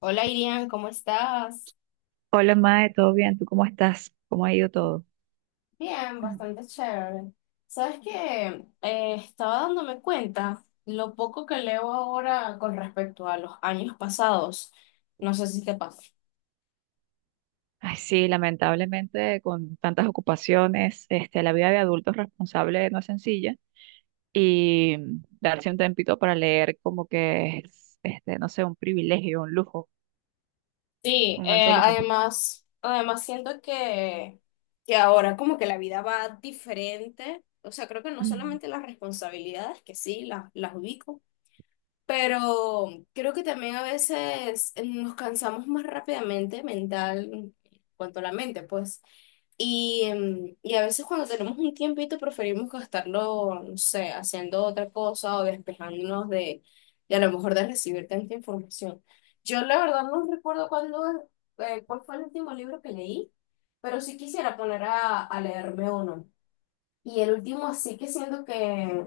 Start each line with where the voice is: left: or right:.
left: Hola Irian, ¿cómo estás?
right: Hola, Mae, ¿todo bien? ¿Tú cómo estás? ¿Cómo ha ido todo?
left: Bien,
right: Mm.
left: bastante chévere. Sabes que estaba dándome cuenta lo poco que leo ahora con respecto a los años pasados. No sé si te pasa.
right: Ay, sí, lamentablemente con tantas ocupaciones, este, la vida de adultos responsable no es sencilla y darse un tempito para leer como que es, este, no sé, un privilegio, un lujo,
left: Sí,
right: un alto lujo.
left: además, además siento que ahora como que la vida va diferente. O sea, creo que no
right: Mm.
left: solamente las responsabilidades, que sí, las ubico. Pero creo que también a veces nos cansamos más rápidamente mental, en cuanto a la mente, pues. Y, y a veces cuando tenemos un tiempito preferimos gastarlo, no sé, haciendo otra cosa o despejándonos de a lo mejor de recibir tanta información. Yo la verdad no recuerdo cuál fue el último libro que leí, pero sí quisiera poner a leerme uno. Y el último sí que siento que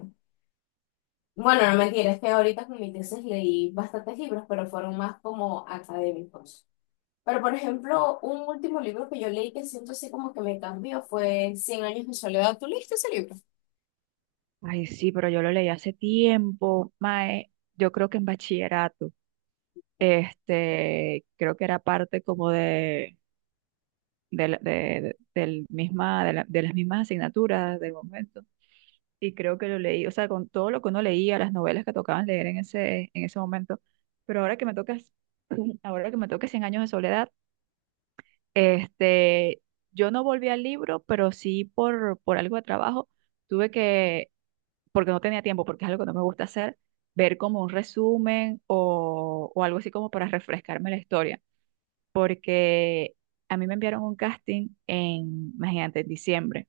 left: bueno, no mentira, es que ahorita con mi tesis leí bastantes libros, pero fueron más como académicos. Pero, por ejemplo, un último libro que yo leí que siento así como que me cambió fue Cien años de soledad. ¿Tú leíste ese libro?
right: Ay, sí, pero yo lo leí hace tiempo, Mae, yo creo que en bachillerato, este, creo que era parte como de, la- de- del misma, de, la- de las mismas asignaturas del momento. Y creo que lo leí, o sea, con todo lo que uno leía, las novelas que tocaban leer en ese momento. Pero ahora que me tocas, ahora que me toca Cien años de soledad, este, yo no volví al libro, pero sí por algo de trabajo, tuve que, porque no tenía tiempo, porque es algo que no me gusta hacer, ver como un resumen o algo así como para refrescarme la historia, porque a mí me enviaron un casting en, imagínate, en diciembre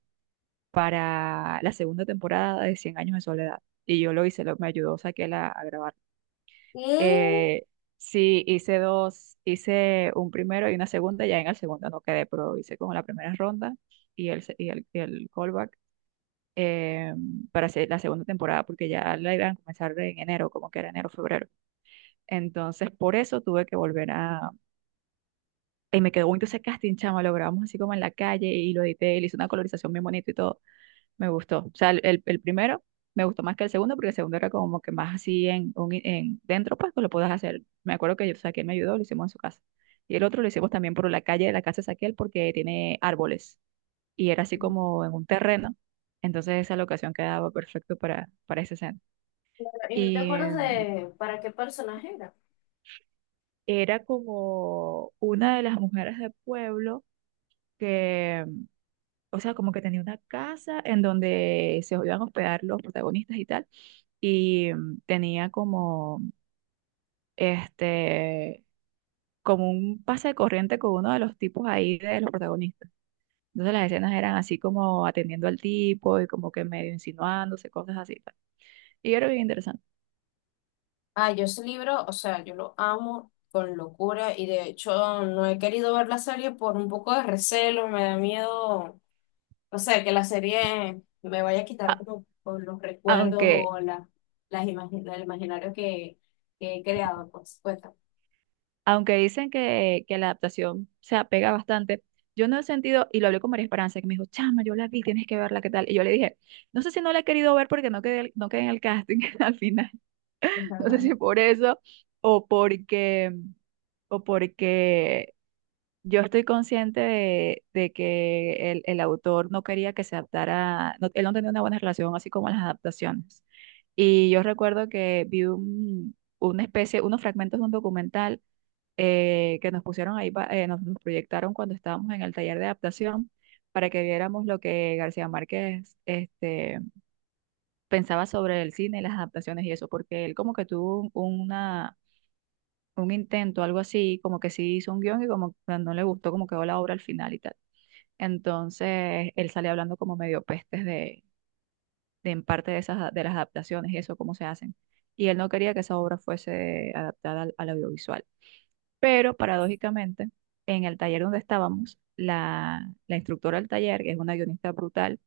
right: para la segunda temporada de 100 años de soledad. Y yo lo hice, lo, me ayudó Saquela a grabar.
left: ¿Qué?
right: Eh, sí, hice dos, hice un primero y una segunda, ya en el segundo no quedé, pero hice como la primera ronda y el, se- y el callback eh, para hacer la segunda temporada, porque ya la iban a comenzar en enero, como que era enero, febrero. Entonces, por eso tuve que volver a... Y me quedó bonito ese casting, chama, lo grabamos así como en la calle y lo edité, y le hice una colorización bien bonita y todo. Me gustó. O sea, el primero me gustó más que el segundo, porque el segundo era como que más así en, un- en dentro, pues que lo puedas hacer. Me acuerdo que yo, Saquiel me ayudó, lo hicimos en su casa. Y el otro lo hicimos también por la calle de la casa de Saquiel, porque tiene árboles. Y era así como en un terreno. Entonces esa locación quedaba perfecto para esa escena.
left: ¿Y no te
right: Y
left: acuerdas
right: mm,
left: de para qué personaje era?
right: era como una de las mujeres del pueblo que, o sea, como que tenía una casa en donde se iban a hospedar los protagonistas y tal y mm, tenía como este como un pase de corriente con uno de los tipos ahí de los protagonistas. Entonces las escenas eran así como atendiendo al tipo y como que medio insinuándose, cosas así. Tal. Y yo era bien interesante.
left: Ah, yo ese libro, o sea, yo lo amo con locura y de hecho no he querido ver la serie por un poco de recelo, me da miedo. O sea, que la serie me vaya a quitar
right: A-
left: como por los recuerdos
right: aunque,
left: o la, el imaginario que he creado, pues. Cuenta.
right: Aunque dicen que la adaptación se apega bastante, yo no he sentido, y lo hablé con María Esperanza, que me dijo, chama, yo la vi, tienes que verla, ¿qué tal? Y yo le dije, no sé si no la he querido ver porque no quedé, no quedé en el casting al final. No sé si por eso o porque o porque yo estoy consciente de que el autor no quería que se adaptara, no- él no tenía una buena relación, así como las adaptaciones. Y yo recuerdo que vi un- una especie, unos fragmentos de un documental que nos pusieron ahí, pa- nos, nos proyectaron cuando estábamos en el taller de adaptación para que viéramos lo que García Márquez este, pensaba sobre el cine, las adaptaciones y eso, porque él como que tuvo un- una un intento, algo así, como que sí hizo un guión y como que no le gustó como quedó la obra al final y tal. Entonces, él sale hablando como medio pestes de en parte de esas, de las adaptaciones y eso, cómo se hacen. Y él no quería que esa obra fuese adaptada al, al audiovisual. Pero paradójicamente, en el taller donde estábamos, la instructora del taller, que es una guionista brutal,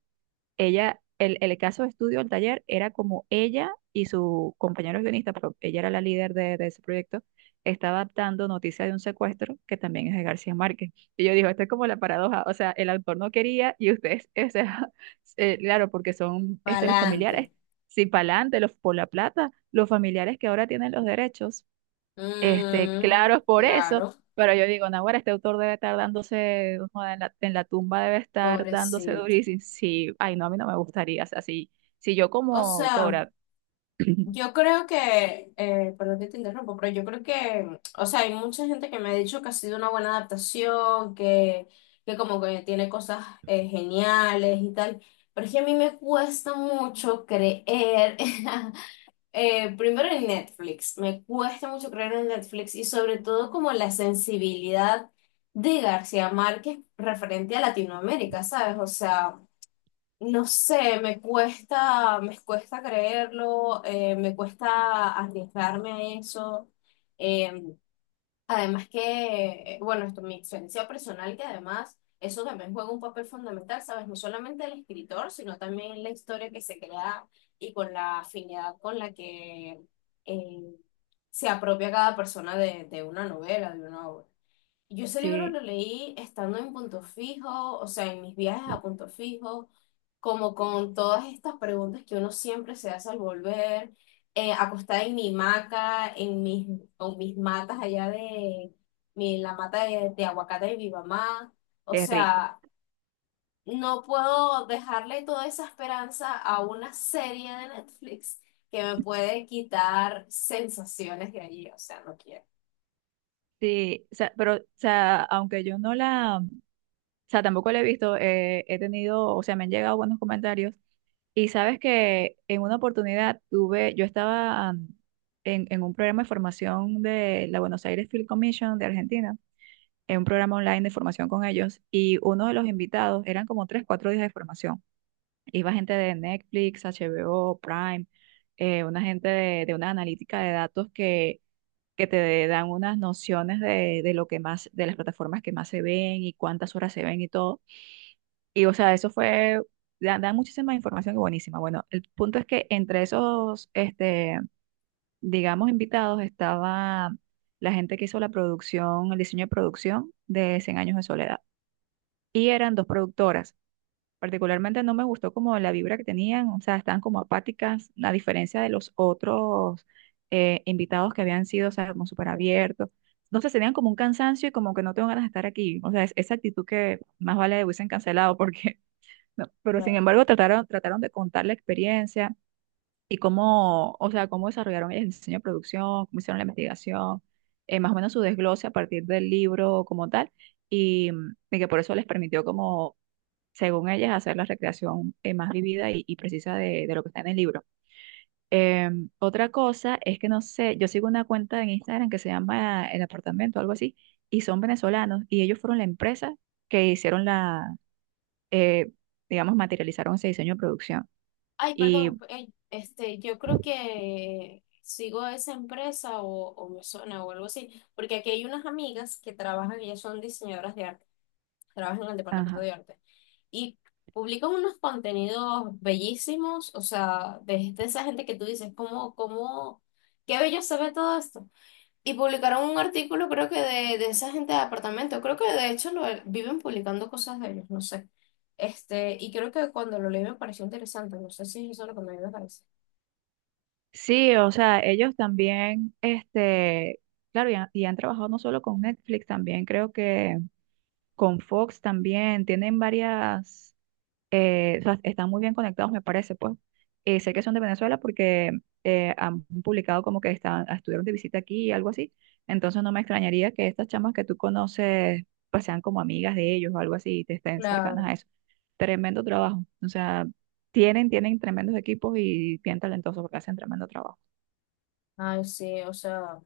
right: ella, el caso de estudio, el taller, era como ella y su compañero guionista, pero ella era la líder de ese proyecto, está adaptando Noticia de un secuestro, que también es de García Márquez. Y yo digo, esto es como la paradoja, o sea, el autor no quería y ustedes, o sea, claro, porque son este, los
left: Pa'lante.
right: familiares, si pa'lante, los por la plata, los familiares que ahora tienen los derechos. Este,
left: Mm,
right: claro, es por eso,
left: claro,
right: pero yo digo, Naguará, este autor debe estar dándose, o sea, en la tumba debe estar dándose
left: pobrecito.
right: durísimo. Sí, ay, no, a mí no me gustaría, o sea, si, si yo
left: O
right: como
left: sea,
right: autora,
left: yo creo que, perdón que te interrumpo, pero yo creo que, o sea, hay mucha gente que me ha dicho que ha sido una buena adaptación, que como que tiene cosas geniales y tal, pero es que a mí me cuesta mucho creer. Primero en Netflix, me cuesta mucho creer en Netflix y sobre todo como la sensibilidad de García Márquez referente a Latinoamérica, ¿sabes? O sea, no sé, me cuesta creerlo, me cuesta arriesgarme a eso. Eh, Además que, bueno, esto, mi experiencia personal, que además eso también juega un papel fundamental, ¿sabes? No solamente el escritor, sino también la historia que se crea y con la afinidad con la que eh, se apropia cada persona de una novela, de una obra. Yo ese libro
right: sí,
left: lo leí estando en Punto Fijo, o sea, en mis viajes a Punto Fijo, como con todas estas preguntas que uno siempre se hace al volver, acostada en mi hamaca, en mis, o mis matas allá de mi, la mata de aguacate de mi mamá. O
right: qué rico.
left: sea, no puedo dejarle toda esa esperanza a una serie de Netflix que me puede quitar sensaciones de allí, o sea, no quiero.
right: Sí, o sea, pero, o sea, aunque yo no la, o sea, tampoco la he visto, he tenido, o sea, me han llegado buenos comentarios. Y sabes que en una oportunidad tuve, yo estaba mm, en un programa de formación de la Buenos Aires Film Commission de Argentina en un programa online de formación con ellos y uno de los invitados eran como tres, cuatro días de formación. Iba gente de Netflix, HBO, Prime, una gente de una analítica de datos que te dan unas nociones de lo que más, de las plataformas que más se ven y cuántas horas se ven y todo. Y o sea, eso fue, da, da muchísima información y buenísima. Bueno, el punto es que entre esos, este, digamos, invitados estaba la gente que hizo la producción, el diseño de producción de Cien años de soledad y eran dos productoras. Particularmente no me gustó como la vibra que tenían, o sea, estaban como apáticas, a diferencia de los otros invitados que habían sido, o sea, como súper abiertos. Entonces tenían como un cansancio y como que no tengo ganas de estar aquí. O sea, es, esa actitud que más vale hubiesen cancelado porque, no, pero sin embargo trataron de contar la experiencia y cómo, o sea, cómo desarrollaron el diseño de producción, cómo hicieron la investigación, más o menos su desglose a partir del libro como tal y mm, y que por eso les permitió como según ellas, hacer la recreación más vivida y precisa de lo que está en el libro. Eh, otra cosa es que no sé, yo sigo una cuenta en Instagram que se llama El Apartamento, algo así, y son venezolanos, y ellos fueron la empresa que hicieron la, eh, digamos, materializaron ese diseño de producción.
left: Ay,
right: Y,
left: perdón, yo creo que sigo esa empresa o me suena o algo así, porque aquí hay unas amigas que trabajan, ellas son diseñadoras de arte, trabajan en el departamento
right: ajá.
left: de arte y publican unos contenidos bellísimos, o sea, de esa gente que tú dices, ¿cómo, cómo, qué bello se ve todo esto? Y publicaron un artículo, creo que de esa gente de apartamento. Creo que de hecho lo, viven publicando cosas de ellos, no sé. Este, y creo que cuando lo leí me pareció interesante. No sé si eso es lo que me parece.
right: Sí, o sea, ellos también, este, claro, y han trabajado no solo con Netflix, también creo que con Fox también, tienen varias o sea, están muy bien conectados, me parece, pues. Sé que son de Venezuela porque han publicado como que están, estuvieron de visita aquí y algo así. Entonces no me extrañaría que estas chamas que tú conoces pues sean como amigas de ellos o algo así y te estén cercanas
left: Claro.
right: a eso. Tremendo trabajo. O sea, tienen, tienen tremendos equipos y bien talentosos porque hacen tremendo trabajo.
left: Ay, sí, o sea.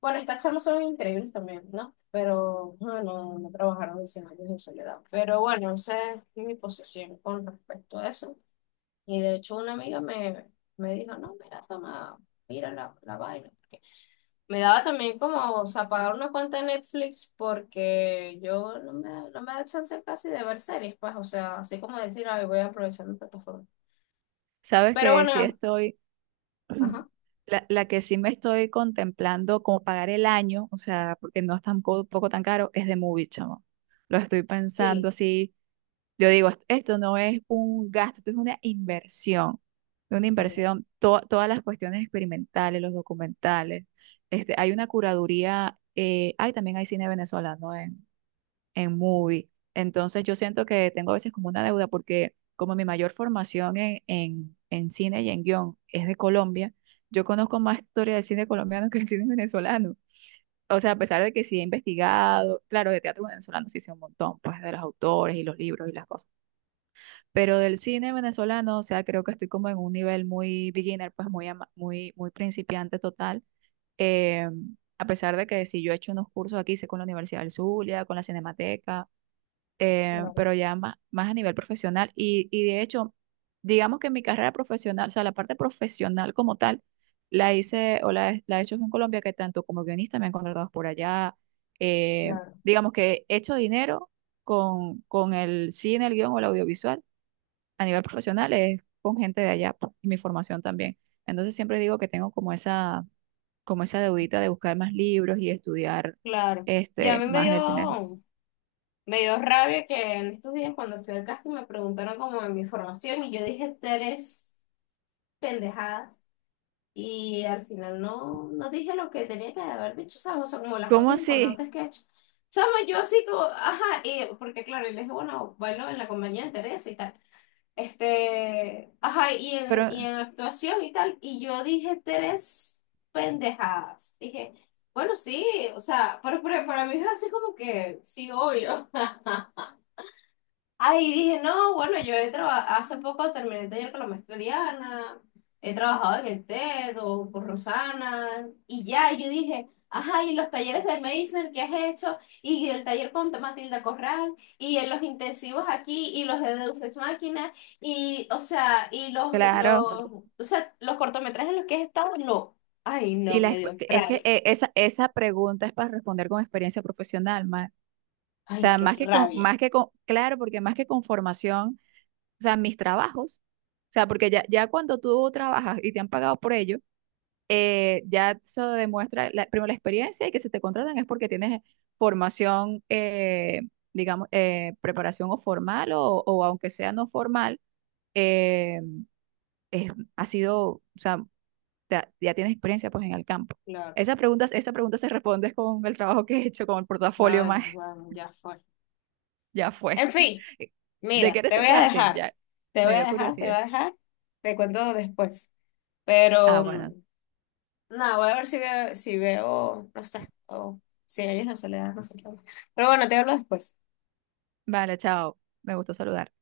left: Bueno, estas charlas son increíbles también, ¿no? Pero bueno, no trabajaron en 100 años en soledad. Pero bueno, esa es mi posición con respecto a eso. Y de hecho, una amiga me dijo: No, mira, Sama, mira la vaina. Me daba también como, o sea, pagar una cuenta de Netflix porque yo no no me da chance casi de ver series, pues, o sea, así como decir, ay, voy a aprovechar mi plataforma.
right: Sabes
left: Pero
right: que si
left: bueno,
right: estoy
left: ajá,
right: la, la que sí me estoy contemplando como pagar el año, o sea, porque no es tampoco poco tan caro, es de Movie, chamo. Lo estoy pensando
left: sí,
right: así. Yo digo, "Est- esto no es un gasto, esto es una inversión. Una
left: es verdad,
right: inversión, to- todas las cuestiones experimentales, los documentales. Este, hay una curaduría, hay también hay cine venezolano en Movie. Entonces yo siento que tengo a veces como una deuda porque como mi mayor formación en cine y en guión es de Colombia, yo conozco más historia del cine colombiano que el cine venezolano. O sea, a pesar de que sí he investigado, claro, de teatro venezolano sí sé un montón, pues de los autores y los libros y las cosas, pero del cine venezolano, o sea, creo que estoy como en un nivel muy beginner, pues muy, ama- muy, muy principiante total. Eh, a pesar de que sí yo he hecho unos cursos aquí, sé con la Universidad del Zulia, con la Cinemateca,
left: claro,
right: pero ya más, más a nivel profesional. Y de hecho, digamos que mi carrera profesional, o sea, la parte profesional como tal, la hice o la he hecho en Colombia, que tanto como guionista me han contratado por allá. Eh,
left: claro,
right: digamos que he hecho dinero con el cine, el guión o el audiovisual a nivel profesional, es con gente de allá pues, y mi formación también. Entonces siempre digo que tengo como esa deudita de buscar más libros y estudiar
left: claro. Ya a
right: este,
left: mí me
right: más del cine.
left: me dio rabia que en estos días cuando fui al casting me preguntaron como de mi formación y yo dije tres pendejadas. Y al final no, no dije lo que tenía que haber dicho, ¿sabes? O sea, como las
right: ¿Cómo
left: cosas
right: así?
left: importantes que he hecho. ¿Sabes? Yo así como, ajá, y, porque claro, y le dije, bueno, bailo en la compañía de Teresa y tal. Este, ajá, y
right: Pero
left: en actuación y tal. Y yo dije tres pendejadas. Dije, bueno, sí, o sea, pero para mí es así como que, sí, obvio. Ay, dije, no, bueno, yo he trabajado, hace poco terminé el taller con la maestra Diana, he trabajado en el TED o con Rosana, y ya, y yo dije, ajá, y los talleres de Meisner que has hecho, y el taller con Matilda Corral, y en los intensivos aquí, y los de Deus Ex Machina, y, o sea,
right: claro.
left: los cortometrajes en los que he estado, no. Ay,
right: Y
left: no,
right: la,
left: me
right: exp-
left: dio
right: es que
left: rabia.
right: esa, esa pregunta es para responder con experiencia profesional, más, o
left: Ay,
right: sea,
left: qué rabia.
right: más que con, claro, porque más que con formación, o sea, mis trabajos, o sea, porque ya, ya cuando tú trabajas y te han pagado por ello, ya se demuestra la, primero la experiencia y que se te contratan es porque tienes formación, digamos, preparación o formal o aunque sea no formal, eh, es- ha sido, o sea, ya, ya tienes experiencia pues en el campo.
left: Claro.
right: Esa pregunta se responde con el trabajo que he hecho, con el portafolio
left: Ay,
right: más,
left: bueno, ya fue.
right: ya fue.
left: En fin.
right: ¿De qué
left: Mira, te
right: eres el
left: voy a
right: casting?
left: dejar,
right: Ya,
left: te
right: me
left: voy a
right: dio
left: dejar, te voy
right: curiosidad.
left: a dejar, te cuento después.
right: Ah,
left: Pero,
right: bueno,
left: no, voy a ver si veo, no sé, o si hay una soledad, no sé qué. Pero bueno, te hablo después.
right: vale, chao, me gustó saludar.